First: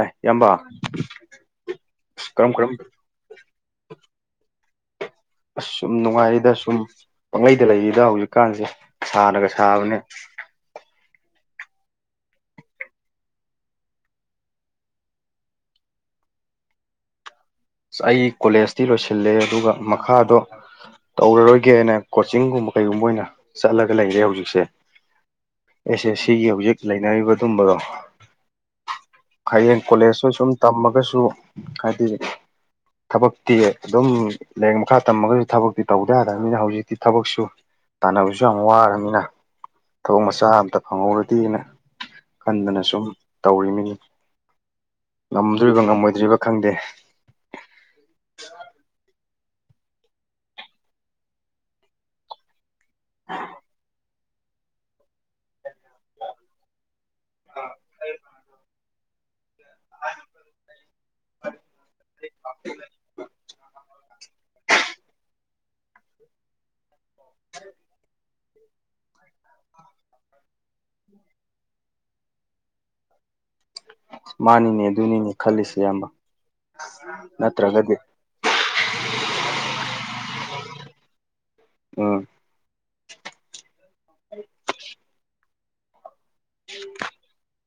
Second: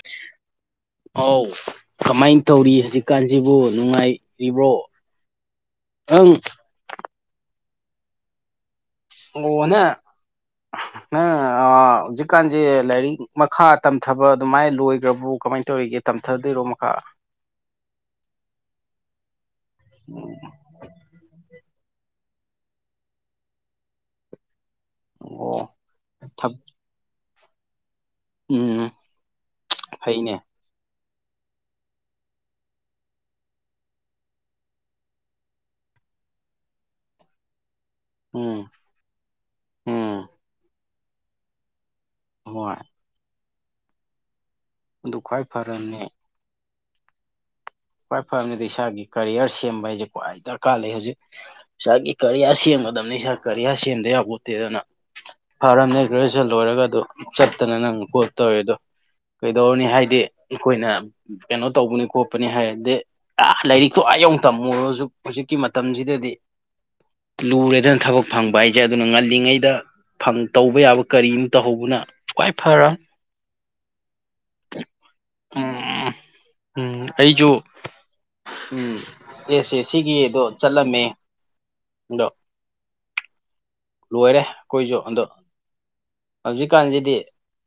ꯑꯦ ꯏꯌꯥꯝꯕ ꯑꯥꯎ ꯑꯁ ꯀꯃꯥꯏ ꯀꯔꯝ ꯀꯔꯝ ꯇꯧꯔꯤ ꯍꯧꯖꯤꯛ ꯀꯥꯟꯁꯤꯕꯨ ꯅꯨꯡꯉꯥꯏꯔꯤꯕ꯭ꯔꯣ ꯑꯁ ꯁꯨꯝ ꯑꯪ ꯅꯨꯡꯉꯥꯏꯔꯤꯗ ꯁꯨꯝ ꯄꯥꯡꯂꯩꯗ ꯂꯩꯔꯤꯗ ꯍꯧꯖꯤꯛꯀꯥꯟꯁꯦ ꯁꯥꯅꯒ ꯑꯣꯅ ꯁꯥꯕꯅꯦ ꯅꯪ ꯍꯧꯖꯤꯛꯀꯥꯟꯁꯦ ꯂꯥꯏꯔꯤꯛ ꯃꯈꯥ ꯇꯝꯊꯕ ꯑꯗꯨꯃꯥꯏꯅ ꯂꯣꯏꯈ꯭ꯔꯕꯨ ꯀꯃꯥꯏꯅ ꯇꯧꯔꯤꯒꯦ ꯇꯝꯊꯗꯣꯏꯔꯣ ꯃꯈꯥ ꯑ ꯑꯩ ꯀꯣꯂꯦꯖꯇꯤ ꯂꯣꯏꯁꯤꯜꯂꯦ ꯑꯗꯨꯒ ꯃꯈꯥꯗꯣ ꯇꯧꯔꯔꯣꯏꯒꯦꯅ ꯀꯣꯆꯤꯡꯒꯨꯝꯕ ꯀꯩꯒꯨꯝꯕ ꯑꯣꯏꯅ ꯆꯠꯂꯒ ꯂꯩꯔꯦ ꯍꯧꯖꯤꯛꯁꯦ ꯑꯣ ꯑꯦꯁ ꯑꯦꯁ ꯁꯤꯒꯤ ꯍꯧꯖꯤꯛ ꯂꯩꯅꯔꯤꯕ ꯑꯗꯨꯒꯨꯝꯕꯗꯣ ꯎꯝ ꯍꯌꯦꯡ ꯀꯣꯂꯦꯖꯁꯨ ꯐꯩꯅꯦ ꯁꯨꯝ ꯇꯝꯃꯒꯁꯨ ꯍꯥꯏꯗꯤ ꯊꯕꯛꯇꯤ ꯑꯗꯨꯝ ꯂꯥꯏꯔꯤꯛ ꯃꯈꯥ ꯇꯝꯃꯒꯁꯨ ꯊꯕꯛꯇꯤ ꯇꯧꯗ ꯌꯥꯗꯕꯅꯤꯅ ꯍꯧꯖꯤꯛꯇꯤ ꯊꯕꯛꯁꯨ ꯇꯥꯟꯅꯕꯁꯨ ꯌꯥꯝ ꯎꯝ ꯋꯥꯔꯕꯅꯤꯅ ꯊꯕꯛ ꯎꯝ ꯃꯆꯥ ꯑꯃꯝꯇ ꯐꯪꯍꯧꯔꯗꯤꯦꯅ ꯍꯣꯏ ꯈꯟꯗꯅ ꯁꯨꯝ ꯇꯧꯔꯤꯃꯤꯅꯤ ꯑꯗꯨ ꯈ꯭ꯋꯥꯏ ꯉꯝꯗ꯭ꯔꯤꯕ ꯐꯔꯕꯅꯦ ꯉꯝꯃꯣꯏꯗ꯭ꯔꯤꯕ ꯈꯪꯗꯦ ꯈ꯭ꯋꯥꯏ ꯐꯕꯅꯤ ꯑꯗꯨ ꯏꯁꯥꯒꯤ ꯀꯔꯤꯌꯔ ꯁꯦꯝꯕ ꯍꯥꯏꯁꯦ ꯈ꯭ꯋꯥꯏ ꯗꯔꯀꯥꯔ ꯂꯩ ꯍꯧꯖꯤꯛ ꯏꯁꯥꯒꯤ ꯀꯔꯤꯌꯔ ꯁꯦꯝꯕꯗ ꯐꯗꯝꯕꯅꯤ ꯏꯁꯥ ꯀꯔꯤꯌꯥꯔ ꯁꯦꯝꯗ ꯌꯥꯕ ꯈꯣꯠꯇꯦꯗꯅ ꯐꯔꯝꯅꯦ ꯒ꯭ꯔꯦꯖꯨꯌꯦꯦꯁꯟ ꯂꯣꯏꯔꯒ ꯑꯗꯨ ꯆꯠꯇꯅ ꯅꯪ ꯄꯣꯠꯇꯧꯋꯦꯗꯣ ꯀꯩꯗꯧꯔꯅꯤ ꯍꯥꯏꯗꯤ ꯑꯩꯈꯣꯏꯅ ꯀꯩꯅꯣ ꯇꯧꯕꯅꯤ ꯈꯣꯠꯄꯅꯤ ꯍꯥꯏ ꯑ ꯂꯥꯏꯔꯤꯛꯇꯣ ꯑ ꯌꯧꯛ ꯇꯝꯃꯨꯔꯣꯁꯨ ꯍꯧꯖꯤꯛꯀꯤ ꯃꯇꯝꯁꯤꯗꯗꯤ ꯂꯨꯔꯦꯗꯅ ꯊꯕꯛ ꯐꯪꯕ ꯍꯥꯏꯁꯦ ꯑꯗꯨꯅ ꯉꯜꯂꯤꯉꯩꯗ ꯇꯧꯕ ꯌꯥꯕ ꯀꯔꯤꯝ ꯇꯧꯍꯧꯕꯅ ꯈ꯭ꯋꯥꯏ ꯐꯔꯃꯤ ꯃꯥꯅꯤꯅꯦ ꯑꯗꯨꯅꯤꯅꯦ ꯈꯜꯂꯤꯁꯦ ꯏꯌꯥꯝꯕ ꯎꯝ ꯎꯝ ꯑꯩꯁꯨ ꯅꯠꯇ꯭ꯔꯒꯗꯤ ꯎꯝ ꯑꯦꯁ ꯑꯦꯁ ꯁꯤꯒꯤꯗꯣ ꯆꯠꯂꯝꯃꯦ ꯎꯝ ꯑꯗꯣ ꯂꯣꯏꯔꯦ ꯑꯩꯈꯣꯏꯁꯨ ꯑꯗꯣ ꯍꯧꯖꯤꯛꯀꯥꯟꯁꯤꯗꯤ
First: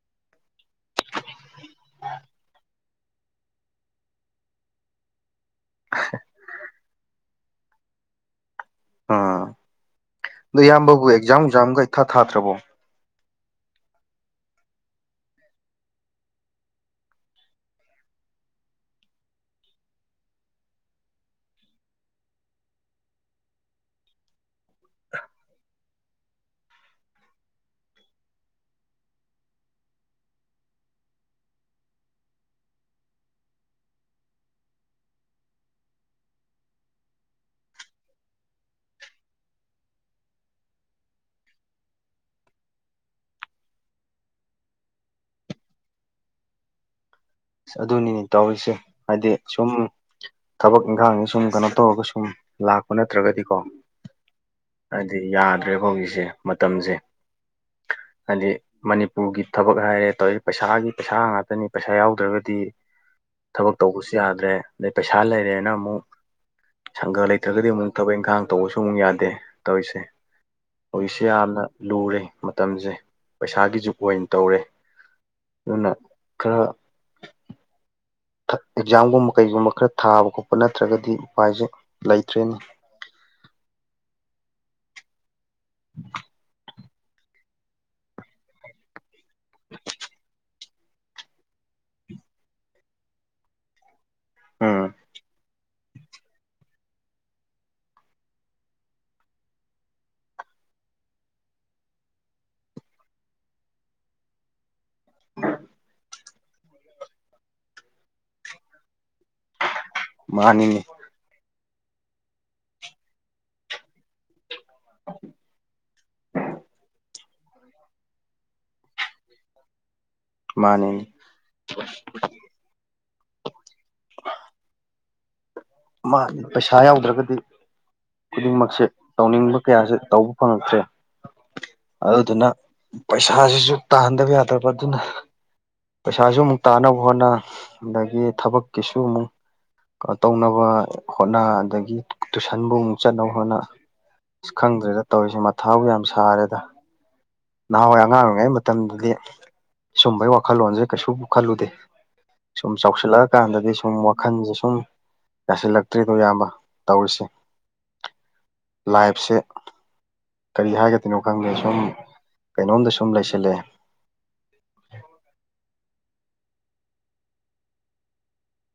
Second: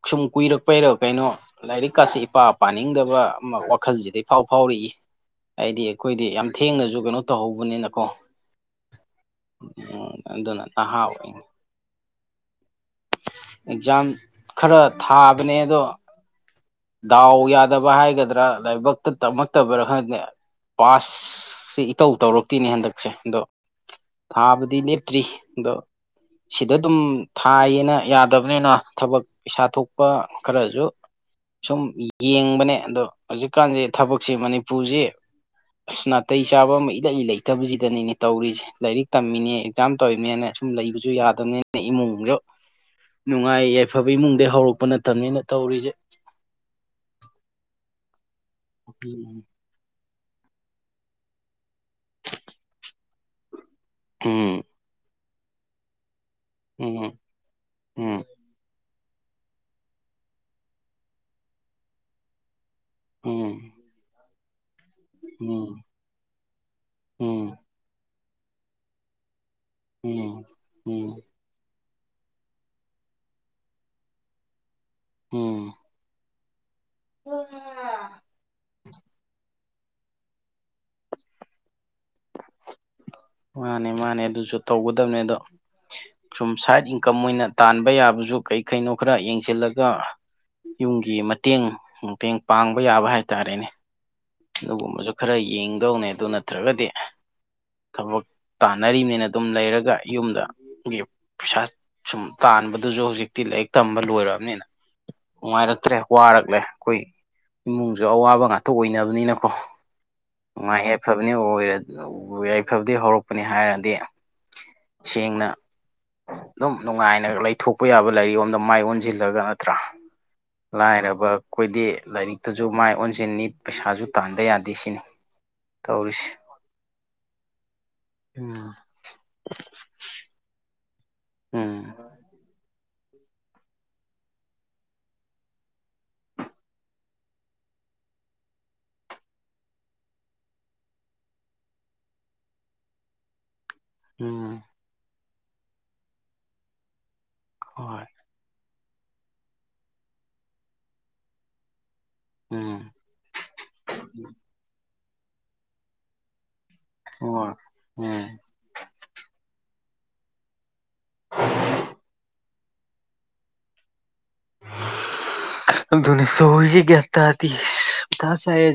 ꯁꯨꯝ ꯀꯨꯏꯔꯛꯄꯩꯔ ꯀꯩꯅꯣ ꯂꯥꯏꯔꯤꯛꯀꯁꯦ ꯏꯄꯥ ꯄꯥꯅꯤꯡꯗꯕ ꯑꯃ ꯋꯥ ꯈꯜꯁꯤꯗ ꯏꯐꯥꯎ ꯐꯥꯎꯔꯤꯌꯦ ꯍꯥꯏꯗꯤ ꯑꯩꯈꯣꯏꯗꯤ ꯌꯥꯝ ꯊꯦꯡꯅꯁꯨ ꯀꯩꯅꯣ ꯇꯧꯍꯧꯕꯅꯤꯅꯀꯣ ꯑꯥ ꯎꯝ ꯑꯗꯨꯅ ꯅꯍꯥ ꯑꯣꯏꯅ ꯄꯔꯤꯈꯌ ꯏꯊꯥ ꯊꯥꯗ꯭ꯔꯕꯣ ꯑꯦꯛꯖꯥꯝ ꯈꯔ ꯊꯥꯕꯅꯦ ꯑꯗꯣ ꯗꯥꯎ ꯌꯥꯗꯕ ꯍꯥꯏꯒꯗ꯭ꯔꯥ ꯂꯥꯏꯕꯛꯇ ꯇꯝꯃꯛꯇꯕꯔ ꯈꯪꯗꯦ ꯄꯥꯁ ꯁꯤ ꯏꯇꯧ ꯇꯧꯔꯛꯇꯦꯅꯦ ꯍꯟꯗꯛꯁꯦ ꯑꯗꯣ ꯊꯥꯕꯗꯤ ꯂꯦꯞꯇ꯭ꯔꯤ ꯑꯗꯣ ꯁꯤꯗ ꯑꯗꯨꯝ ꯊꯥꯏꯌꯦꯅ ꯌꯥꯗꯕꯅꯤꯅ ꯊꯕꯛ ꯄꯩꯥꯁꯥ ꯊꯣꯛꯄ ꯈꯔꯁꯨ ꯁꯨꯝ ꯌꯦꯡꯕꯅꯦ ꯑꯗꯣ ꯍꯧꯖꯤꯛꯀꯥꯟꯁꯦ ꯊꯕꯛꯁꯦ ꯃꯅꯤꯄꯨꯔꯁꯤ ꯑꯁ ꯅꯥꯇꯩ ꯆꯥꯕ ꯑꯃ ꯏꯂꯩ ꯂꯩꯇꯕꯁꯤꯗꯅꯤꯅꯦ ꯇꯧꯔꯤꯁꯦ ꯂꯥꯏꯔꯤꯛ ꯇꯝꯃꯤꯅꯦ ꯑꯦꯛꯖꯥꯝ ꯇꯧꯔꯤꯅꯦꯅ ꯁꯨꯝ ꯂꯩꯕꯁꯨ ꯌꯥꯗꯕꯅꯤꯅ ꯏꯃꯨꯡꯁꯨ ꯅꯨꯡꯉꯥꯏ ꯌꯥꯏꯐꯕ ꯏꯃꯨꯡꯗꯩ ꯍꯧꯔꯛꯄ ꯅꯠꯇꯕꯅꯤꯅ ꯇꯧꯔꯤꯁꯦ ꯑꯗꯨꯅꯤꯅꯦ ꯇꯧꯔꯤꯁꯦ ꯍꯥꯏꯗꯤ ꯎꯝ ꯁꯨꯝ ꯊꯕꯛ ꯏꯪꯈꯥꯡꯒꯤ ꯁꯨꯝ ꯀꯩꯅꯣ ꯇꯧꯔꯒ ꯁꯨꯝ ꯂꯥꯛꯄ ꯅꯠꯇ꯭ꯔꯒꯗꯤꯀꯣ ꯎꯝ ꯍꯥꯏꯗꯤ ꯌꯥꯗ꯭ꯔꯦꯕ ꯍꯧꯖꯤꯛꯁꯦ ꯃꯇꯝꯁꯦ ꯎꯝ ꯎꯝ ꯍꯥꯏꯗꯤ ꯃꯅꯤꯄꯨꯔꯒꯤ ꯊꯕꯛ ꯍꯥꯏꯔꯦ ꯇꯧꯋꯤ ꯄꯩꯁꯥꯒꯤ ꯄꯩꯁꯥ ꯉꯥꯛꯇꯅꯤ ꯄꯩꯁꯥ ꯌꯥꯎꯗ꯭ꯔꯒꯗꯤ ꯎꯝ ꯊꯕꯛ ꯇꯧꯕꯁꯨ ꯌꯥꯗ꯭ꯔꯦ ꯑꯗꯩ ꯄꯩꯁꯥ ꯂꯩꯔꯦꯅ ꯎꯝ ꯑꯃꯨꯛ ꯁꯪꯒ ꯎꯝ ꯂꯩꯇ꯭ꯔꯒꯗꯤ ꯑꯃꯨꯛ ꯊꯕꯛ ꯏꯪꯈꯥꯡ ꯇꯧꯕꯁꯨ ꯑꯃꯨꯛ ꯌꯥꯗꯦ ꯇꯧꯔꯤꯁꯦ ꯎꯝ ꯎꯝ ꯍꯧꯖꯤꯛꯁꯦ ꯌꯥꯝꯅ ꯂꯨꯔꯦ ꯃꯇꯝꯁꯦ ꯄꯩꯁꯥꯒꯤ ꯖꯨꯛ ꯑꯣꯏꯅ ꯇꯧꯔꯦ ꯑꯗꯨꯅ ꯈꯔ ꯎꯝꯝ ꯑꯦꯛꯖꯥꯝꯒꯨꯝꯕ ꯀꯩꯒꯨꯝꯕ ꯈꯔ ꯊꯥꯕ ꯈꯣꯠꯄ ꯅꯠꯇ꯭ꯔꯒꯗꯤ ꯎꯄꯥꯏꯁꯦ ꯂꯩꯇ꯭ꯔꯦꯅꯦ ꯃꯥꯅꯦ ꯃꯥꯅꯦ ꯑꯗꯨꯁꯨ ꯇꯧꯒꯗꯕꯅꯦ ꯑꯗꯣ ꯁꯨꯝ ꯁꯥꯏꯠ ꯏꯟꯀꯝ ꯑꯣꯏꯅ ꯇꯥꯟꯕ ꯌꯥꯕꯁꯨ ꯀꯔꯤ ꯀꯩꯅꯣ ꯈꯔ ꯌꯦꯡꯁꯤꯜꯂꯒ ꯌꯨꯝꯒꯤ ꯃꯇꯦꯡ ꯃꯇꯦꯡ ꯄꯥꯡꯕ ꯌꯥꯕ ꯍꯥꯏꯇꯥꯔꯦꯅꯦ ꯎꯝ ꯑꯗꯨꯒꯨꯝꯕꯁꯨ ꯈꯔ ꯌꯦꯡꯗꯧꯅꯦ ꯑꯗꯨ ꯅꯠꯇ꯭ꯔꯒꯗꯤ ꯊꯕꯛ ꯇꯥꯟꯅꯔꯤꯕꯅꯤꯅ ꯑꯗꯨꯝ ꯂꯩꯔꯒ ꯌꯨꯝ ꯄꯩꯁꯥ ꯁꯨꯝ ꯇꯥꯟꯕꯗꯨꯁꯨ ꯍꯧꯖꯤꯛꯇꯤ ꯂꯥꯏꯔꯤꯛ ꯇꯝꯕ ꯂꯣꯏꯔꯕꯑꯕꯅꯤꯅ ꯅꯨꯡꯉꯥꯏꯔꯛꯇ꯭ꯔꯦ ꯋꯥꯔꯛꯂꯦ ꯑꯩꯈꯣꯏ ꯏꯃꯨꯡꯁꯨ ꯑꯋꯥꯕ ꯉꯥꯛꯇ ꯑꯣꯏꯅꯕꯅꯤ ꯅꯤꯅ ꯀꯣ ꯃꯥꯅꯤꯅꯤ ꯅꯨꯉꯥꯏ ꯌꯥꯏꯐ ꯌꯥꯏꯐꯕꯅꯤ ꯑꯣꯏꯔ ꯌꯥꯏꯐꯕꯗꯩ ꯍꯧꯔꯛꯄꯅꯤ ꯍꯥꯏꯔꯗꯤ ꯁꯦꯡꯅ ꯑꯗꯨꯝ ꯅꯨꯡꯉꯥꯏꯅ ꯂꯩꯊꯣꯛꯄ ꯌꯥꯕ ꯂꯥꯏꯔꯤꯛ ꯂꯣꯝꯗ ꯃꯥꯏ ꯑꯣꯟꯁꯤꯜꯂꯒ ꯅꯠꯇ꯭ꯔꯥ ꯃꯥꯅꯤꯅꯤ ꯂꯥꯏꯔꯕ ꯑꯩꯈꯣꯏꯗꯤ ꯂꯥꯏꯔꯤꯛ ꯇꯖꯨ ꯃꯥꯏ ꯑꯣꯟꯁꯤꯟꯅꯤ ꯄꯩꯁꯥꯁꯨ ꯇꯥꯟꯗ ꯌꯥꯗꯦ ꯁꯤꯅꯤ ꯇꯧꯔꯤꯁꯦ ꯃꯥꯅꯤ ꯄꯩꯁꯥ ꯌꯥꯎꯗ꯭ꯔꯒꯗꯤ ꯎꯝ ꯈꯨꯗꯤꯡꯃꯛꯁꯦ ꯇꯧꯅꯤꯡꯕ ꯀꯌꯥꯁꯦ ꯇꯧꯕ ꯐꯪꯉꯛꯇ꯭ꯔꯦ ꯎꯝ ꯑꯗꯨꯗꯨꯅ ꯄꯩꯁꯥꯁꯤꯁꯨ ꯇꯥꯟꯗꯕ ꯌꯥꯗꯕ ꯑꯗꯨꯅ ꯄꯩꯁꯥꯁꯨ ꯑꯃꯨꯛ ꯇꯥꯅꯕ ꯍꯣꯠꯅ ꯑꯗꯒꯤ ꯊꯕꯛꯀꯤꯁꯨ ꯑꯃꯨꯛ ꯇꯧꯅꯕ ꯍꯣꯠꯅ ꯑꯗꯒꯤ ꯇꯨꯏꯁꯟꯕꯨ ꯑꯃꯨꯛ ꯆꯠꯅꯕ ꯍꯣꯠꯅ ꯑꯁ ꯎꯝ ꯈꯪꯗ꯭ꯔꯦꯗ ꯇꯧꯔꯤꯁꯦ ꯃꯊꯥꯕꯨ ꯌꯥꯝ ꯁꯥꯔꯦꯗ ꯅꯍꯥꯟꯋꯥꯏ ꯍꯣꯏ ꯑꯉꯥꯡ ꯑꯣꯏꯔꯤꯉꯩ ꯃꯇꯝꯗꯗꯤ ꯁꯨꯝꯕꯒꯤ ꯋꯥꯈꯜꯂꯣꯟꯁꯦ ꯀꯩꯁꯨ ꯈꯜꯂꯨꯗꯦ ꯁꯨꯝ ꯎꯝ ꯆꯥꯎꯁꯤꯜꯂꯛꯑꯀꯥꯟꯗꯗꯤ ꯁꯨꯝ ꯋꯥꯈꯜꯁꯦ ꯁꯨꯝ ꯌꯥꯁꯤꯜꯂꯛꯇ꯭ꯔꯤꯗꯣ ꯏꯌꯥꯝꯕ ꯇꯧꯔꯤꯁꯦ ꯍꯣꯏ ꯎꯝ ꯂꯥꯏꯐꯁꯦ ꯀꯔꯤ ꯍꯥꯏꯒꯗ ꯀꯩꯅꯣ ꯈꯪꯗꯦ ꯁꯨꯝ ꯀꯩꯅꯣꯝꯗ ꯁꯨꯝ ꯂꯩꯁꯤꯜꯂꯑꯦ ꯅꯤ ꯁꯔꯤ ꯌꯦ ꯊꯖꯤ ꯀ ꯌ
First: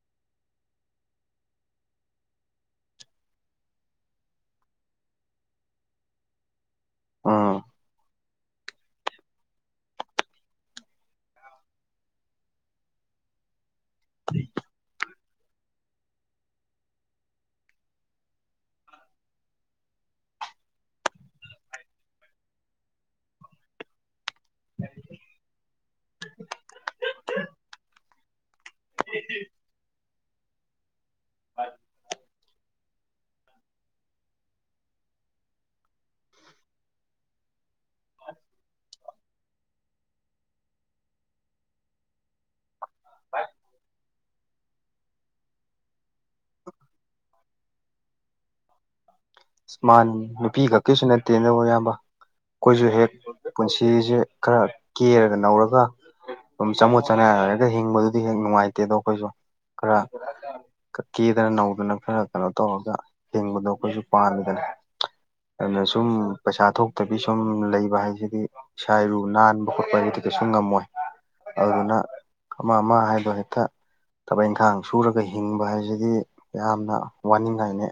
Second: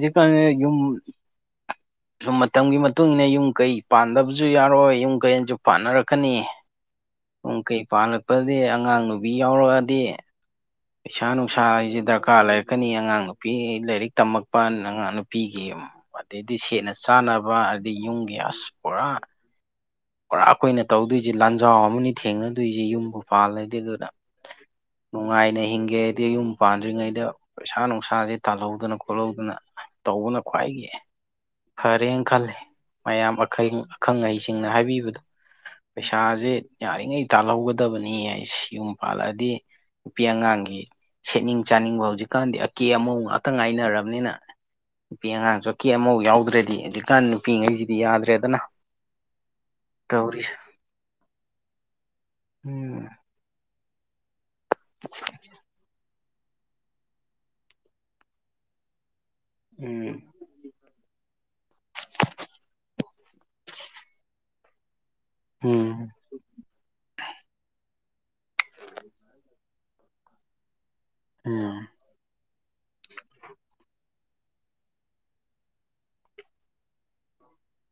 [inaudible] ꯁꯨꯝ ꯃꯇꯝꯒꯤ ꯃꯇꯨꯡ ꯏꯟꯅ ꯌꯨꯝ ꯀꯩ ꯄꯥꯟꯗꯕꯁꯨ ꯌꯥꯔꯣꯏ ꯌꯨꯝ ꯀꯩꯁꯨ ꯄꯥꯟꯅꯔꯛꯀꯅꯤ ꯄꯨꯡ ꯎꯝ ꯀꯩ ꯄꯥꯜꯂꯛꯄꯗꯤ ꯑꯉꯥꯡ ꯅꯨꯨꯕꯤ ꯌꯥꯎꯔꯛꯑꯗꯤ ꯄꯩꯁꯥ ꯅꯨꯡꯁꯥ ꯍꯥꯏꯁꯦ ꯗꯔꯀꯥꯔ ꯂꯩꯔꯛꯀꯅꯤ ꯑꯉꯥꯡ ꯅꯨꯄꯤ ꯂꯥꯏꯔꯤꯛ ꯇꯝꯃꯛꯄ ꯑꯉꯥꯡ ꯅꯨꯄꯤꯒꯤ ꯑꯗꯩꯗꯤ ꯁꯦꯠꯅ ꯆꯥꯅꯕ ꯑꯗꯤ ꯌꯨꯝꯒꯤ ꯑꯁ ꯄꯨꯔꯥ ꯄꯨꯔꯥꯈꯣꯏꯅ ꯇꯧꯗꯣꯏꯁꯤꯦ ꯂꯥꯟꯖꯥꯎ ꯑꯃꯅꯤ ꯊꯦꯡꯅꯗꯣꯏꯁꯤꯦ ꯌꯨꯝꯕꯨ ꯄꯥꯜꯂꯗꯤ ꯑꯗꯨꯅ ꯅꯨꯡꯉꯥꯏꯅ ꯍꯤꯡꯒꯦ ꯍꯥꯏꯗꯤ ꯌꯨꯝ ꯄꯥꯟꯗ꯭ꯔꯤꯉꯩꯗ ꯄꯩꯁꯥ ꯅꯨꯡꯁꯥꯁꯦ ꯇꯥꯜꯍꯧꯗꯅ ꯈꯣꯠꯍꯧꯗꯅ ꯇꯧꯕꯅ ꯈ꯭ꯋꯥꯏꯒꯤ ꯐꯔꯦꯅ ꯈꯂꯦ ꯃꯌꯥꯝ ꯑꯈꯪ ꯑꯈꯪ ꯑꯍꯩꯁꯤꯡꯅ ꯍꯥꯏꯕꯤꯌꯨ ꯄꯩꯁꯥꯁꯦ ꯌꯥꯔꯤꯉꯩ ꯇꯥꯜꯍꯧꯒꯗꯕꯅꯤ ꯍꯥꯏ ꯁꯤ ꯌꯨꯝ ꯄꯥꯜꯂꯛꯑꯗꯤ ꯅꯨꯄꯤ ꯑꯉꯥꯡꯒꯤ ꯁꯦꯠꯅꯤꯡ ꯆꯥꯅꯤꯡꯕ ꯍꯧꯖꯤꯛꯀꯥꯟꯗꯤ ꯀꯦ ꯑꯃꯨꯛ ꯉꯥꯛꯇꯪ ꯉꯥꯏꯅꯔꯕꯅꯤꯅ ꯅꯨꯄꯤ ꯑꯉꯥꯡꯁꯨꯀꯤꯦ ꯑꯃꯐꯥꯎ ꯌꯥꯎꯗ꯭ꯔꯗꯤ ꯍꯧꯖꯤꯛꯀꯥꯟ ꯅꯨꯄꯤꯉꯩꯁꯤꯗꯤ ꯌꯥꯗ꯭ꯔꯦꯗꯅ ꯃꯥꯥꯟ ꯇꯧꯔꯤꯁꯦ ꯅꯨꯄꯤ ꯈꯛꯀꯤꯁꯨ ꯅꯠꯇꯦ ꯑꯗꯨꯕꯨ ꯑꯌꯥꯝꯕ ꯑꯩꯈꯣꯏꯁꯨ ꯎꯝ ꯍꯦꯛ ꯄꯨꯟꯁꯤꯁꯦ ꯈꯔ ꯀꯦꯔꯒ ꯅꯧꯔꯒ ꯑꯗꯨꯝ ꯆꯃꯣꯠ ꯆꯅꯥ ꯂꯩꯔꯒ ꯍꯤꯡꯕꯗꯨꯗꯤ ꯍꯦꯛ ꯅꯨꯡꯉꯥꯏꯇꯦ ꯑꯗꯣ ꯑꯩꯈꯣꯏꯁꯨ ꯈꯔ ꯎꯝ ꯀ ꯀꯦꯗꯅ ꯅꯧꯗꯅ ꯈꯔ ꯀꯩꯅꯣ ꯇꯧꯔꯒ ꯍꯤꯡꯕꯗꯣ ꯑꯩꯈꯣꯏꯁꯨ ꯑꯗꯨꯅ ꯑꯗꯨꯅ ꯁꯨꯝ ꯎꯝ ꯄꯩꯁꯥ ꯊꯣꯛꯇꯕꯤ ꯁꯨꯝ ꯂꯩꯕ ꯍꯥꯏꯁꯤꯗꯤ ꯏꯁꯥ ꯏꯔꯨ ꯅꯥꯟꯕ ꯈꯣꯠꯄ ꯍꯥꯏꯗꯤꯗꯤ ꯀꯩꯁꯨ ꯉꯝꯃꯣꯏ ꯎꯝ ꯑꯗꯨꯅ ꯑꯃ ꯑꯃ ꯍꯥꯏꯗꯣ ꯍꯦꯛꯇ ꯊꯕꯛ ꯏꯪꯈꯥꯡ ꯁꯨꯔꯒ ꯍꯤꯡꯕ ꯍꯥꯏꯁꯤꯗꯤ ꯌꯥꯝꯅ ꯋꯥꯅꯤꯡꯉꯥꯏꯅꯤ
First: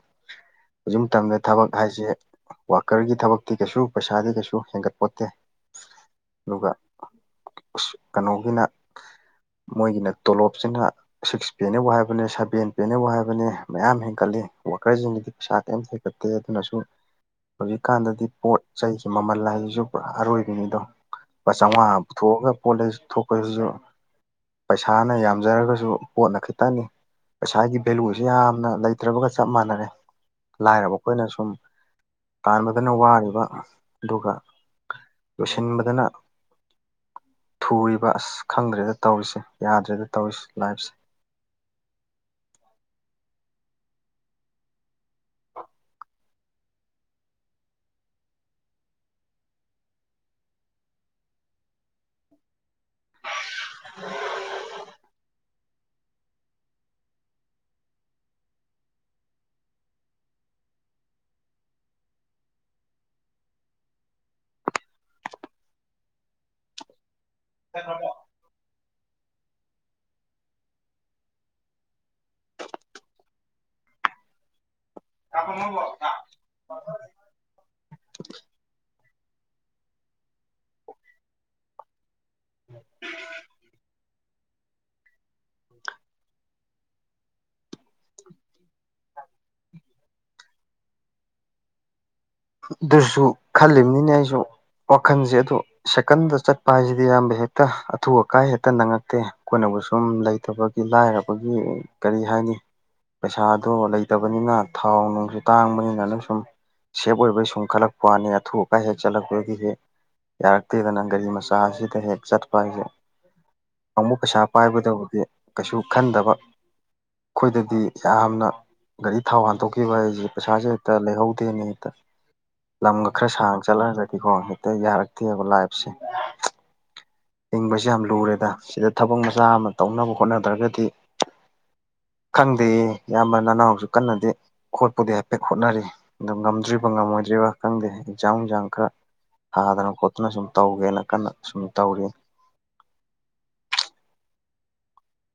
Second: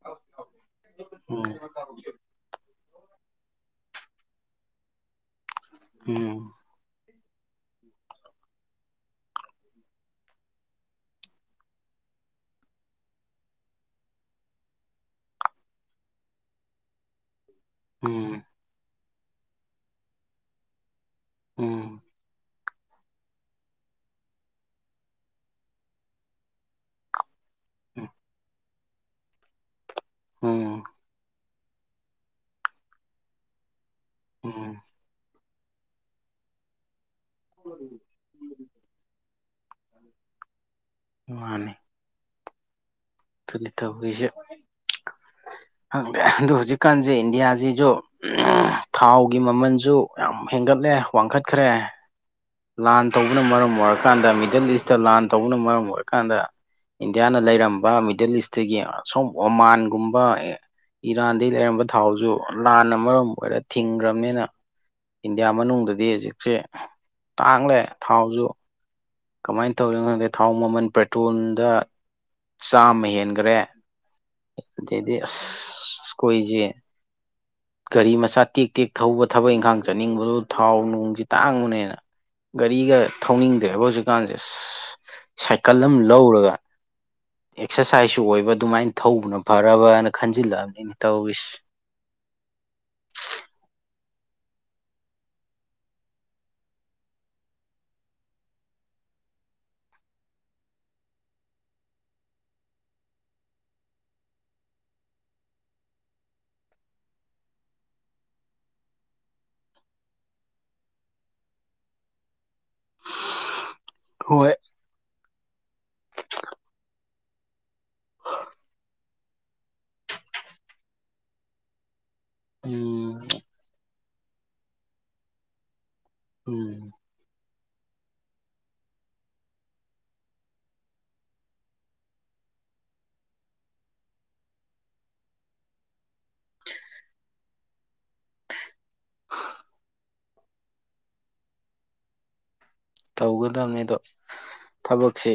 ꯍꯧꯖꯤꯛ ꯇꯝꯂ ꯎꯝ ꯊꯕꯛ ꯍꯥꯏꯁꯦ ꯀꯨꯀꯔꯒꯤ ꯊꯕꯛꯇꯤ ꯀꯩꯁꯨ ꯄꯩꯁꯥꯗꯤ ꯀꯩꯁꯨ ꯍꯦꯟꯒꯠꯄꯣꯠꯇꯦ ꯎꯝ ꯑꯗꯨꯒ ꯑꯁ ꯀꯅꯣꯒꯤꯅ ꯃꯣꯏꯒꯤꯅ ꯇꯣꯂꯣꯞꯁꯤꯅ ꯁꯤꯛꯁ ꯄꯦꯅꯦꯕꯨ ꯍꯥꯏꯕꯅꯦ ꯁꯚꯦꯟ ꯄꯦꯅꯦꯕꯨ ꯍꯥꯏꯕꯅꯦ ꯃꯌꯥꯝ ꯍꯦꯟꯒꯠꯂꯤ ꯋꯥꯀꯔꯖꯤꯡꯒꯤꯗꯤ ꯄꯩꯁꯥ ꯀꯩꯏꯝ ꯍꯦꯟꯒꯠꯇꯦ ꯑꯗꯨꯅꯁꯨ ꯍꯧꯖꯤꯛꯀꯥꯟꯗꯗꯤ ꯎꯝ ꯄꯣꯠ ꯆꯩꯒꯤ ꯃꯃꯜ ꯂꯥꯏꯖꯤꯖꯨ ꯄꯨꯔꯥ ꯑꯔꯣꯏꯕꯤꯅꯤꯗꯣ ꯂꯨꯄꯥ ꯆꯧꯉꯥ ꯎꯝ ꯄꯨꯊꯣꯛꯑꯒ ꯄꯣꯠ ꯂꯩ ꯊꯣꯛꯄꯗꯁꯨ ꯄꯩꯁꯥꯅ ꯌꯥꯝꯖꯔꯒꯖꯨ ꯄꯣꯠꯅ ꯈꯤꯇꯅꯤ ꯄꯩꯁꯥꯒꯤ ꯚꯦꯂꯨꯒꯁꯦ ꯌꯥꯝꯅ ꯂꯩꯇ꯭ꯔꯕꯒ ꯆꯞ ꯃꯥꯟꯅꯔꯦ ꯎꯝ ꯂꯥꯏꯔꯕ ꯑꯈꯣꯏꯅ ꯁꯨꯝ ꯇꯥꯟꯕꯗꯅ ꯋꯥꯔꯤꯕ ꯑꯗꯨꯒ ꯎꯝ ꯂꯣꯏꯁꯤꯟꯕꯗꯅ ꯊꯨꯔꯤꯕ ꯑꯁ ꯈꯪꯗ꯭ꯔꯦꯗ ꯇꯧꯔꯤꯁꯦ ꯌꯥꯗ꯭ꯔꯦꯗ ꯇꯧꯔꯤꯁꯤ ꯂꯥꯏꯐꯁꯦ ꯃꯥꯅꯦ ꯑꯗꯨꯅꯤ ꯇꯧꯔꯤꯁꯤ ꯈꯪꯗꯦ ꯑꯗꯨ ꯍꯧꯖꯤꯛꯀꯥꯟꯖꯦ ꯏꯟꯗꯤꯌꯥꯖꯤꯖꯨ ꯊꯥꯎꯒꯤ ꯃꯃꯜꯖꯨ ꯌꯥꯝ ꯍꯦꯟꯒꯠꯂꯦ ꯋꯥꯡꯈꯠꯈ꯭ꯔꯦ ꯂꯥꯟ ꯇꯧꯕꯅ ꯃꯔꯝ ꯑꯣꯏꯔꯀꯥꯟꯗ ꯃꯤꯗꯜ ꯏꯁꯇ ꯂꯥꯟ ꯇꯧꯕꯅ ꯃꯔꯝ ꯑꯣꯏꯔꯀꯥꯟꯗ ꯏꯟꯗꯤꯌꯥꯅ ꯂꯩꯔꯝꯕ ꯃꯤꯗꯜ ꯏꯁꯇꯒꯤ ꯑꯁꯣꯝ ꯑꯣꯃꯥꯟꯒꯨꯝꯕ ꯑꯦ ꯏꯔꯥꯟꯗꯩ ꯂꯩꯔꯝꯕ ꯊꯥꯎꯗꯨꯖꯨ ꯂꯥꯟꯅ ꯃꯔꯝ ꯑꯣꯏꯔꯒ ꯊꯤꯡꯒ꯭ꯔꯕꯅꯤꯅ ꯏꯟꯗꯤꯌꯥ ꯃꯅꯨꯡꯗꯗꯤ ꯍꯧꯖꯤꯛꯁꯦ ꯇꯥꯡꯂꯦ ꯊꯥꯎꯖꯨ ꯀꯃꯥꯏꯟ ꯇꯧꯔꯤꯅꯣ ꯈꯪꯗꯦ ꯊꯥꯎ ꯃꯃꯜ ꯄꯦꯇ꯭ꯔꯣꯜꯗ ꯆꯥꯝꯃ ꯍꯦꯟꯒꯔꯦ ꯑꯗꯩꯗꯤ ꯑꯁ ꯀꯣꯏꯖꯤ ꯒꯥꯔꯤ ꯃꯆꯥ ꯇꯦꯛ ꯇꯦꯛ ꯊꯧꯕ ꯊꯕꯛ ꯏꯪꯈꯥꯡ ꯆꯠꯅꯤꯡꯕꯗꯨ ꯊꯥꯎ ꯅꯨꯡꯁꯤ ꯇꯥꯡꯕꯅꯤꯅ ꯒꯥꯔꯤꯒ ꯊꯧꯅꯤꯡꯗ꯭ꯔꯦꯕ ꯍꯧꯖꯤꯛꯀꯥꯟꯖꯦ ꯑꯁ ꯁꯥꯏꯀꯜ ꯑꯃ ꯂꯧꯔꯒ ꯑꯦꯛꯁꯔꯁꯥꯏꯁꯁꯨ ꯑꯣꯏꯕ ꯑꯗꯨꯃꯥꯏꯅ ꯊꯧꯕꯅ ꯐꯔꯕꯅ ꯈꯟꯖꯤꯜꯂꯛꯑꯕꯅꯤꯅ ꯇꯧꯔꯤꯁꯦ ꯑꯗꯨꯁꯨ ꯈꯜꯂꯤꯝꯅꯤꯅꯦ ꯑꯩꯁꯨ ꯋꯥꯈꯟꯖꯦ ꯑꯗꯣ ꯁꯥꯏꯀꯟꯗ ꯆꯠꯄ ꯍꯥꯏꯁꯤꯗꯤ ꯏꯌꯥꯝꯕ ꯍꯦꯛꯇ ꯑꯊꯨ ꯑꯀꯥꯏ ꯍꯦꯛꯇ ꯅꯪꯉꯛꯇꯦ ꯑꯩꯈꯣꯏꯅꯕꯨ ꯁꯨꯝ ꯂꯩꯇꯕꯒꯤ ꯂꯥꯏꯔꯕꯒꯤ ꯀꯔꯤ ꯍꯥꯏꯅꯤ ꯄꯩꯁꯥꯗꯣ ꯂꯩꯇꯕꯅꯤꯅ ꯊꯥꯎ ꯅꯨꯡꯁꯨ ꯇꯥꯡꯕꯅꯤꯅ ꯑꯗꯨ ꯁꯨꯝ ꯁꯦꯞ ꯑꯣꯏꯕꯩ ꯁꯨꯝ ꯈꯜꯂꯛꯄ ꯋꯥꯅꯤ ꯑꯊꯨ ꯑꯀꯥꯏ ꯍꯦꯛ ꯆꯠꯂꯛꯄꯒꯤꯁꯦ ꯌꯥꯔꯛꯇꯦꯗꯅ ꯒꯥꯔꯤ ꯃꯆꯥ ꯑꯁꯤꯗ ꯍꯦꯛ ꯆꯠꯄ ꯍꯥꯏꯁꯦ ꯑꯃꯃꯨꯛ ꯄꯩꯁꯥ ꯍꯣꯏ ꯄꯥꯏꯕꯗꯕꯨꯗꯤ ꯀꯩꯁꯨ ꯈꯟꯗꯕ ꯑꯩꯈꯣꯏꯗꯗꯤ ꯌꯥꯝꯅ ꯒꯥꯔꯤ ꯊꯥꯎ ꯍꯥꯟꯇꯣꯛꯈꯤꯕ ꯍꯥꯏꯁꯦ ꯄꯩꯁꯥꯁꯦ ꯍꯦꯛꯇ ꯂꯩꯍꯧꯗꯦꯅꯦ ꯂꯝꯒ ꯎꯝ ꯈꯔ ꯁꯥꯡꯅ ꯆꯠꯂꯛꯑꯒꯗꯤꯀꯣ ꯍꯦꯛꯇ ꯌꯥꯔꯛꯇꯦꯕ ꯂꯥꯏꯐꯁꯦ ꯎꯝ ꯍꯤꯡꯕ ꯍꯥꯏꯁꯤ ꯌꯥꯝ ꯂꯨꯔꯦꯗ ꯁꯤꯗ ꯊꯕꯛ ꯃꯆꯥ ꯑꯃ ꯇꯧꯅꯕ ꯍꯣꯠꯅꯗ꯭ꯔꯒꯗꯤ ꯈꯪꯗꯦꯌꯦ ꯏꯌꯥꯝꯕ ꯅꯅꯥꯎꯁꯨ ꯀꯟꯅꯗꯤ ꯈꯣꯠꯄꯨꯗꯤ ꯍꯥꯏꯐꯦꯠ ꯍꯣꯠꯅꯔꯤ ꯑꯗꯣ ꯉꯝꯗ꯭ꯔꯤꯕ ꯉꯝꯃꯣꯏꯗ꯭ꯔꯤꯕ ꯈꯪꯗꯦ ꯑꯦꯛꯖꯥꯡ ꯅꯨꯡꯖꯥꯡ ꯈꯔ ꯊꯥꯗꯅ ꯈꯣꯠꯇꯅ ꯁꯨꯝ ꯇꯧꯒꯦꯅ ꯀꯟꯅ ꯁꯨꯝ ꯇꯧꯔꯤ ꯇꯧꯒꯗꯕꯅꯤ ꯑꯗꯣ ꯊꯕꯛꯁꯤ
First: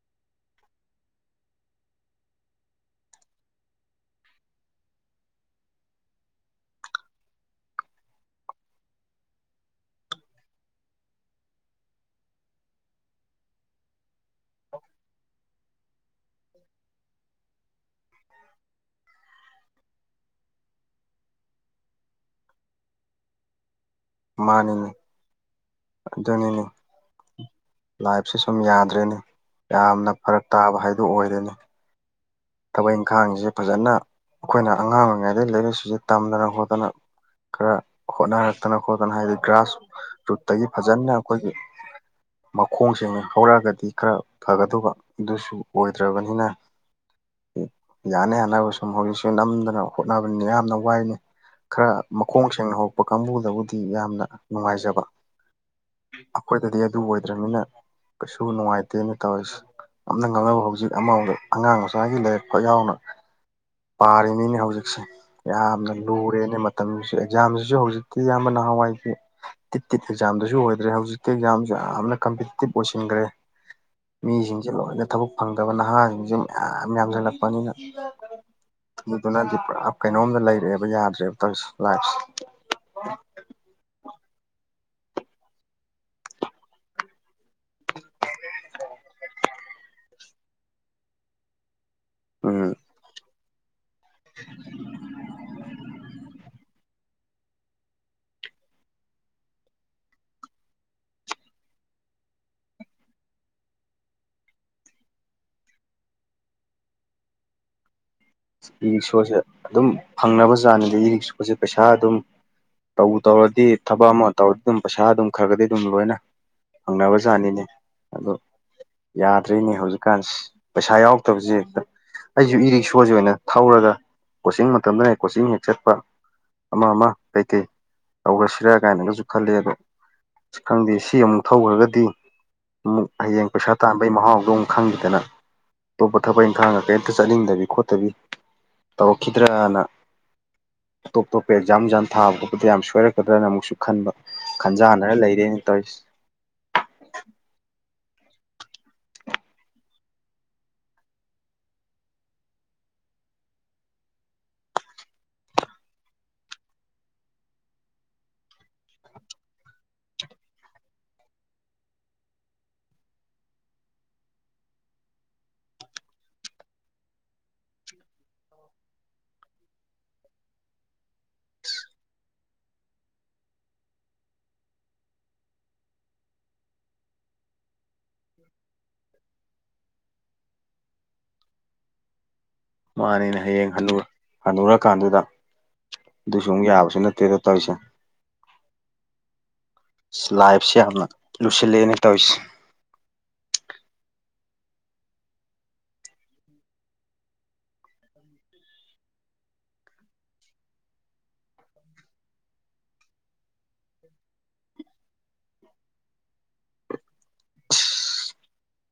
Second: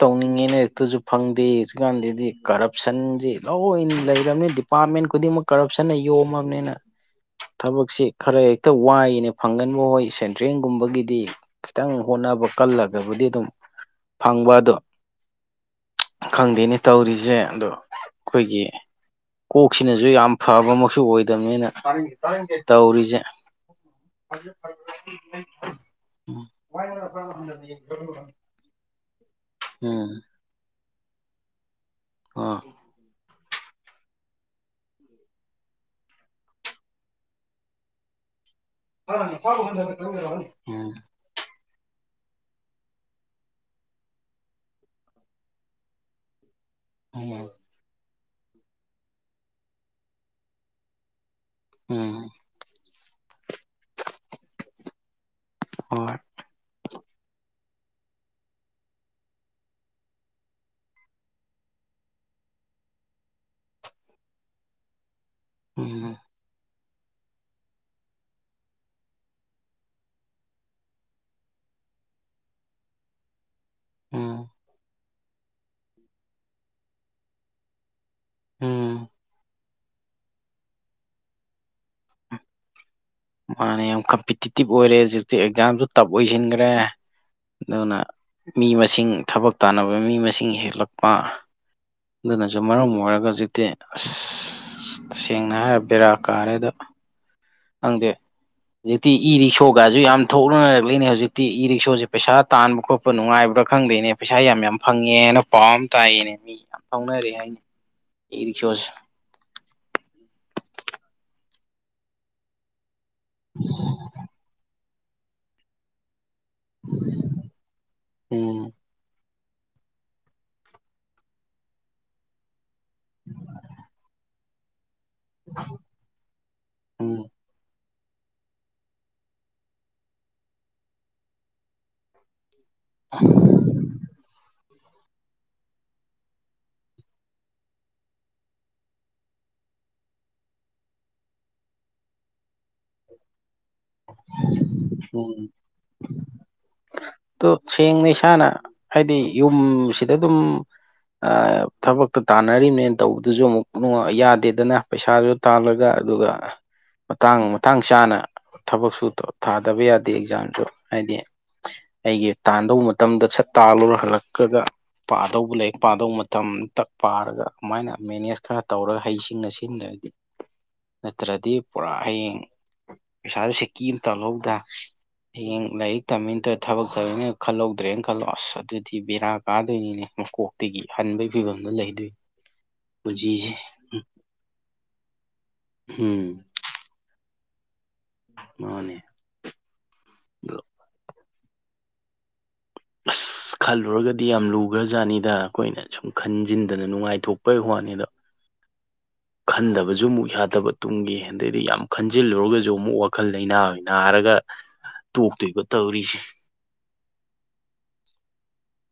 ꯇꯧꯅꯤꯡꯉꯦꯅ ꯍꯦꯛꯇꯁꯨ ꯐꯪꯗꯦ ꯍꯧꯖꯤꯛꯀꯥꯟꯗꯤꯗꯤ ꯀꯔꯞꯁꯟꯁꯤ ꯂꯣꯏꯅ ꯂꯩꯔꯕꯅꯤ ꯗꯤꯞ ꯄꯥꯔꯠꯃꯦꯟ ꯈꯨꯗꯤꯡꯃꯛ ꯀꯔꯞꯁꯟꯅ ꯌꯣꯝꯃꯕꯅꯤꯅ ꯊꯕꯛꯁꯤ ꯈꯔ ꯍꯦꯛꯇ ꯋꯥꯏꯅꯦ ꯐꯪꯒꯟꯕ ꯍꯣꯏ ꯁꯦꯟꯇ꯭ꯔꯦꯟꯒꯨꯝꯕꯒꯤꯗꯤ ꯈꯤꯇꯪ ꯍꯣꯠꯅꯕ ꯀꯜꯂꯒꯕꯨꯗꯤ ꯑꯗꯨꯝ ꯐꯪꯕ ꯑꯗꯣ ꯈꯪꯗꯦꯅꯦ ꯇꯧꯔꯤꯖꯦ ꯑꯗꯣ ꯑꯩꯈꯣꯏꯒꯤ ꯀꯣꯛꯁꯤꯅꯖꯨ ꯌꯥꯝ ꯐꯕ ꯃꯛꯁꯨ ꯑꯣꯏꯗꯕꯅꯤꯅ ꯇꯧꯔꯤꯖꯦ [inaudible] [unintelligible] ꯎꯝ ꯑꯗꯨꯅꯤꯅꯦ ꯂꯥꯏꯐꯁꯦ ꯁꯨꯝ ꯌꯥꯗ꯭ꯔꯦꯅꯦ ꯌꯥꯝꯅ ꯐꯔꯛ ꯇꯥꯕ ꯍꯥꯏꯗꯣ ꯑꯣꯏꯔꯦꯅꯤ ꯎꯝ ꯊꯕꯛ ꯏꯪꯈꯥꯡꯖꯤꯖꯨ ꯐꯖꯅ ꯑꯩꯜꯈꯣꯏꯅ ꯑꯉꯥꯡ ꯑꯣꯏꯔꯤꯉꯩꯗꯩ ꯂꯥꯏꯔꯤꯛ ꯂꯥꯏꯁꯨꯖꯤ ꯇꯝꯗꯅ ꯈꯣꯠꯇꯅ ꯈꯔ ꯍꯣꯠꯅꯔꯛꯇꯅ ꯈꯣꯠꯇꯅ ꯍꯥꯏꯗꯤ ꯒ꯭ꯔꯥꯁ ꯔꯨꯠꯇꯒꯤ ꯎꯝ ꯐꯖꯅ ꯑꯩꯈꯣꯏꯒꯤ ꯃꯈꯣꯡ ꯁꯦꯡꯅ ꯍꯧꯔꯛꯑꯒꯗꯤ ꯈꯔ ꯐꯒꯗꯕ ꯑꯗꯨꯁꯨ ꯑꯣꯏꯗ꯭ꯔꯕꯅꯤꯅ ꯍ ꯌꯥꯅ ꯌꯥꯅꯕ ꯁꯨꯝ ꯍꯧꯖꯤꯛꯁꯨ ꯅꯝꯗꯅ ꯍꯣꯠꯅꯕꯅꯤ ꯌꯥꯝꯅ ꯋꯥꯏꯅꯤ ꯈꯔ ꯎꯝ ꯃꯈꯣꯡ ꯊꯦꯡꯅ ꯍꯧꯔꯛꯄꯥ ꯀꯥꯡꯕꯨꯗꯕꯨꯗꯤ ꯌꯥꯝꯅ ꯅꯨꯡꯉꯥꯏꯖꯕ ꯑꯣꯏ ꯑꯩꯈꯣꯏꯗꯗꯤ ꯑꯗꯨ ꯑꯣꯏꯗ꯭ꯔꯅꯤꯅ ꯀꯩꯁꯨ ꯅꯨꯡꯉꯥꯏꯇꯦꯅ ꯇꯧꯔꯤꯁꯦ ꯉꯝꯅ ꯉꯝꯅꯕ ꯍꯧꯖꯤꯛ ꯑꯃꯃꯝꯗ ꯑꯉꯥꯡꯁꯨ ꯉꯥꯏꯒꯤ ꯂꯥꯏꯔꯤꯛ ꯐꯧ ꯌꯥꯎꯅ ꯄꯥꯔꯤꯅꯤꯅꯦ ꯍꯧꯖꯤꯛꯁꯦ ꯌꯥꯝꯅ ꯎꯝ ꯂꯨꯔꯦꯅꯦ ꯃꯇꯝꯁꯨ ꯑꯦꯛꯖꯥꯝꯁꯤꯁꯨ ꯍꯧꯖꯤꯛꯇꯤ ꯌꯥꯝꯅ ꯅꯍꯥꯟꯋꯥꯏꯗꯤ ꯇꯤꯠ ꯇꯤꯠ ꯑꯦꯛꯖꯥꯝꯗꯁꯨ ꯑꯣꯏꯗ꯭ꯔꯦ ꯍꯧꯖꯤꯛꯀꯤ ꯑꯦꯛꯖꯥꯝꯁꯨ ꯌꯥꯝꯅ ꯀꯝꯄꯤꯇꯤꯇꯤꯞ ꯑꯣꯏꯁꯤꯟꯈ꯭ꯔꯦ ꯎꯝ ꯃꯤꯁꯤꯡꯁꯦ ꯂꯣꯏꯅ ꯊꯕꯛ ꯐꯪꯗꯕ ꯅꯍꯥꯁꯤꯡꯁꯦ ꯃꯌꯥꯝ ꯌꯥꯝꯁꯤꯜꯂꯛꯄꯅꯤꯅ ꯎꯝ ꯃꯤꯗꯨꯅꯗꯤ ꯀꯩꯅꯣꯝꯗ ꯂꯩꯔꯛꯑꯦꯕ ꯌꯥꯗ꯭ꯔꯦꯕ ꯇꯧ ꯂꯥꯏꯐꯁꯦ ꯃꯥꯅ ꯌꯥꯝ ꯀꯝꯄꯤꯇꯤꯇꯤꯞ ꯑꯣꯏꯔꯦ ꯍꯧꯖꯤꯛꯇꯤ ꯑꯦꯛꯖꯥꯝꯁꯨ ꯇꯞ ꯑꯣꯏꯁꯤꯟꯈ꯭ꯔꯦ ꯑꯗꯨꯅ ꯃꯤ ꯃꯁꯤꯡ ꯊꯕꯛ ꯇꯥꯟꯅꯕ ꯃꯤ ꯃꯁꯤꯡ ꯍꯦꯜꯂꯛꯄ ꯑꯗꯨꯅꯁꯨ ꯎꯝ ꯃꯔꯝ ꯑꯣꯏꯔꯒ ꯍꯧꯖꯤꯛꯇꯤ ꯑꯁ ꯁꯦꯡꯅ ꯍꯥꯏꯔꯒ ꯕꯦꯔꯥ ꯀꯥꯔꯦꯗ ꯑꯪꯗꯦ ꯍꯧꯖꯤꯛꯇꯤ ꯏ ꯔꯤꯛꯁꯣꯒꯁꯨ ꯌꯥꯝ ꯊꯣꯛꯅꯅꯔꯛꯂꯅꯦ ꯍꯧꯖꯤꯛꯇꯤ ꯏ ꯔꯤꯛꯁꯣꯁꯦ ꯄꯩꯁꯥ ꯇꯥꯟꯕ ꯈꯣꯄ ꯅꯨꯡꯉꯥꯏꯕ꯭ꯔꯥ ꯈꯪꯗꯦꯅꯦ ꯄꯩꯁꯥ ꯌꯥꯝ ꯐꯪꯉꯦꯅ ꯄꯥꯎ ꯑꯃ ꯇꯥꯛꯏꯅꯦ ꯃꯤ ꯌꯥꯝ ꯐꯥꯎꯅꯔꯦ ꯍꯥꯏꯅꯤ ꯏ ꯔꯤꯛꯁꯣꯁꯦ ꯑꯗꯨꯝ ꯐꯪꯅꯕꯖꯥꯠꯅꯗꯤ ꯏ ꯔꯤꯛꯁꯣꯁꯦ ꯄꯩꯁꯥ ꯑꯗꯨꯝ ꯇꯧ ꯇꯧꯔꯗꯤ ꯊꯕꯛ ꯑꯃ ꯇꯧꯔꯗꯤ ꯑꯗꯨꯝ ꯄꯩꯁꯥ ꯑꯗꯨꯝ ꯈꯔꯒꯗꯤ ꯑꯗꯨꯝ ꯂꯣꯏꯅ ꯐꯪꯅꯕ ꯁꯥꯅꯤꯅꯦ ꯑꯣ ꯎꯝ ꯌꯥꯗ꯭ꯔꯔꯤꯅꯦ ꯍꯧꯖꯤꯛꯀꯥꯟꯁ ꯄꯩꯁꯥ ꯌꯥꯎꯗꯕꯁꯦ ꯑꯩꯁꯨ ꯏꯔꯤꯁꯨ ꯏꯁꯣꯁꯤ ꯑꯣꯏꯅ ꯊꯧꯔꯒ ꯀꯣꯆꯤꯡ ꯃꯇꯝꯗ ꯂꯩ ꯀꯣꯆꯤꯡ ꯍꯦꯛ ꯆꯠꯄ ꯑꯃ ꯑꯃ ꯎꯝ ꯀꯩꯇꯩꯩ ꯇꯧꯔꯁꯤꯔꯥ ꯀꯥꯏꯅꯒꯁꯨ ꯈꯜꯂꯤ ꯑꯗꯣ ꯁꯤ ꯈꯪꯗꯦ ꯁꯤ ꯑꯃꯨꯛ ꯊꯧꯈ꯭ꯔꯒꯗꯤ ꯑꯃꯨꯛ ꯍꯌꯦꯡ ꯄꯩꯁꯥ ꯇꯥꯟꯕꯩ ꯃꯍꯥꯎꯗꯣ ꯈꯪꯈꯤꯗꯅ ꯑꯇꯣꯞꯄ ꯊꯕꯛ ꯏꯪꯈꯥꯡꯅ ꯀꯔꯤꯝꯇ ꯆꯠꯅꯤꯡꯗꯕꯤ ꯈꯣꯠ ꯇꯧꯔꯛꯈꯤꯗ꯭ꯔꯅ ꯑꯣꯞꯇꯣꯞꯄ ꯑꯦꯛꯖꯥ ꯖ ꯊꯥ ꯈꯣꯠꯄ ꯌꯥꯝ ꯁꯣꯏꯔꯛꯀꯗ꯭ꯔꯅ ꯑꯃꯨꯛꯁꯨ ꯈꯟꯕ ꯈꯟꯖꯥꯟꯅꯔ ꯂꯩꯔꯦꯅ ꯇꯧꯔꯤꯁꯦ ꯑꯣ ꯁꯦꯡꯅ ꯏꯁꯥꯅ ꯍꯥꯏꯗꯤ ꯌꯨꯝꯁꯤꯗ ꯑꯗꯨꯝ ꯊꯕꯛꯇ ꯇꯥꯟꯅꯔꯤꯝꯅꯦꯅ ꯇꯧꯕꯗꯨꯁꯨ ꯑꯃꯨꯛ ꯌꯥꯗꯦꯗꯅ ꯄꯩꯁꯥꯁꯨ ꯇꯥꯜꯂꯒ ꯑꯗꯨꯒ ꯃꯇꯥꯡ ꯃꯇꯥꯡ ꯆꯥꯅ ꯊꯕꯛꯁꯨ ꯊꯥꯗꯕ ꯌꯥꯗꯦ ꯑꯦꯛꯖꯥꯝꯁꯨ ꯍꯥꯏꯗꯤ ꯑꯩꯒꯤ ꯇꯥꯟꯗꯧꯕ ꯃꯇꯝꯗ ꯁꯠ ꯇꯥꯜꯂꯨꯔ ꯍꯜꯂꯛꯀꯒ ꯄꯥꯗꯧꯕ ꯂꯩ ꯄꯥꯗꯧꯕ ꯃꯇꯝꯇ ꯄꯥꯔꯒ ꯑꯗꯨꯃꯥꯏꯅ ꯃꯦꯅꯦꯖ ꯈꯔ ꯇꯧꯔꯒ ꯍꯩꯁꯤꯡꯅ ꯁꯤꯡ ꯍꯥꯏꯗꯤ ꯅꯠꯇ꯭ꯔꯗꯤ ꯄꯨꯔꯥ ꯍꯌꯦꯡ ꯄꯩꯁꯥꯗ ꯁꯦꯀꯤ ꯑꯃꯇꯍꯧꯕꯗ ꯍꯌꯦꯡ ꯂꯥꯏꯔꯤꯛ ꯇꯝꯃꯤꯟꯅꯠꯇ ꯊꯕꯛ ꯇꯧꯔꯤꯅ ꯈꯜꯍꯧꯗ꯭ꯔꯦꯅ ꯈꯜꯂꯣ ꯑꯁ ꯑꯗꯨꯗꯤ ꯕꯦꯔꯥ ꯀꯥꯗꯣꯏꯅꯤꯅꯦ ꯃꯀꯣꯛ ꯇꯒꯤ ꯍꯟꯕꯒꯤ ꯐꯤꯕꯝꯗꯨꯣ ꯂꯩꯗꯣꯏꯏ [unintelligible] ꯃꯥꯅꯦꯅ ꯍꯌꯦꯡ ꯍ ꯍꯜꯂꯨꯔꯀꯥꯟꯗꯨꯗ ꯎꯝ ꯑꯗꯨꯁꯨ ꯑꯃꯨꯛ ꯌꯥꯕꯁꯨ ꯅꯠꯇꯦ ꯇꯁꯦ ꯃꯥꯅꯦ ꯑꯗꯣ ꯂꯥꯏꯐꯁꯤꯦ ꯌꯥꯝꯅ ꯂꯨꯁꯤꯜꯂꯛꯑꯦꯅ ꯇꯧꯔꯤꯁꯦ ꯑꯁ [unintelligible] ꯈꯜꯂꯨꯔꯒꯗꯤ ꯌꯥꯝ ꯂꯨꯈ꯭ꯔ ꯖꯥꯠꯅꯤꯗ ꯑꯩꯈꯣꯏꯅ ꯁꯨꯝ ꯈꯟꯖꯤꯟꯗꯅ ꯅꯨꯡꯉꯥꯏꯊꯣꯛꯄꯩ ꯋꯥꯅꯤꯗꯣ ꯦ ꯈꯟꯗꯕꯁꯨ ꯑꯃꯨꯛ ꯌꯥꯗꯕ ꯇꯨꯡꯒꯤ ꯑꯗꯩꯗꯤ ꯌꯥꯝ ꯈꯟꯖꯤꯜꯂꯨꯔꯒꯁꯨ ꯑꯃꯨꯛ ꯋꯥꯈꯜ ꯂꯩꯥꯏꯅꯥ ꯅꯥꯔꯒ ꯇꯣꯛꯇꯣꯏꯕ ꯇꯧꯔꯤꯁꯦ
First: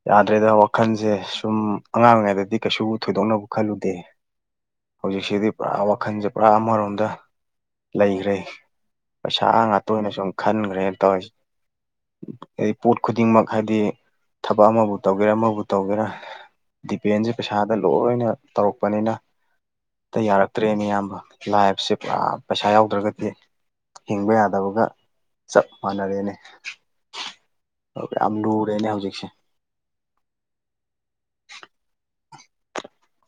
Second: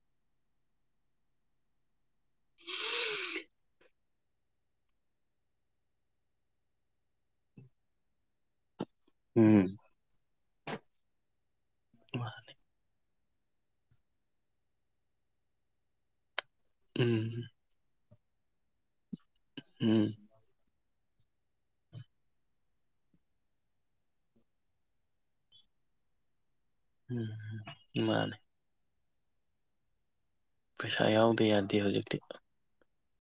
ꯌꯥꯗ꯭ꯔꯦꯗ ꯋꯥꯈꯜꯁꯦ ꯁꯨꯝ ꯑꯉꯥꯡ ꯑꯣꯏꯔꯤꯉꯩꯗꯗꯤ ꯀꯩꯁꯨ ꯊꯣꯏꯗꯣꯛꯅꯕ ꯈꯜꯂꯨꯗꯦ ꯍꯧꯖꯤꯛꯁꯤꯗꯤ ꯄꯨꯔꯥ ꯋꯥꯈꯟꯁꯦ ꯄꯨꯔꯥ ꯑꯃꯔꯣꯝꯗ ꯂꯩꯈ꯭ꯔꯦ ꯄꯩꯁꯥ ꯎꯝ ꯉꯇ ꯇꯣꯏꯅ ꯁꯨꯝ ꯈꯟꯈ꯭ꯔꯦꯅ ꯇꯧꯔꯤꯁꯦ ꯍꯥꯏꯗꯤ ꯄꯣꯠ ꯈꯨꯗꯤꯡꯃꯛ ꯍꯥꯏꯗꯤ ꯊꯕꯛ ꯑꯃꯕꯨ ꯇꯧꯒꯦꯔꯥ ꯑꯃꯕꯨ ꯇꯧꯒꯦꯔꯥ ꯗꯤꯄꯦꯟꯁꯦ ꯎꯝ ꯄꯩꯁꯥꯗ ꯂꯣꯏꯅ ꯇꯧꯔꯛꯄꯅꯤꯅ ꯑꯝ ꯎꯝ ꯇ ꯌꯥꯔꯛꯇ꯭ꯔꯦꯅꯦ ꯑꯌꯥꯝꯕ ꯂꯥꯏꯐꯁꯦ ꯄꯩꯁꯥ ꯌꯥꯎꯗ꯭ꯔꯒꯗꯤ ꯍꯤꯡꯕ ꯌꯥꯗꯕꯒ ꯆꯞ ꯃꯥꯟꯅꯔꯦꯅꯦ ꯎꯝ ꯑꯣ ꯃꯥꯅꯦ ꯑꯝꯗ ꯑꯦꯅꯦ ꯍꯧꯖꯤꯛꯁ ꯄꯩꯁꯥ ꯌꯥꯎꯗ ꯌꯥꯗꯦ ꯍꯧꯖꯤꯛꯇꯤ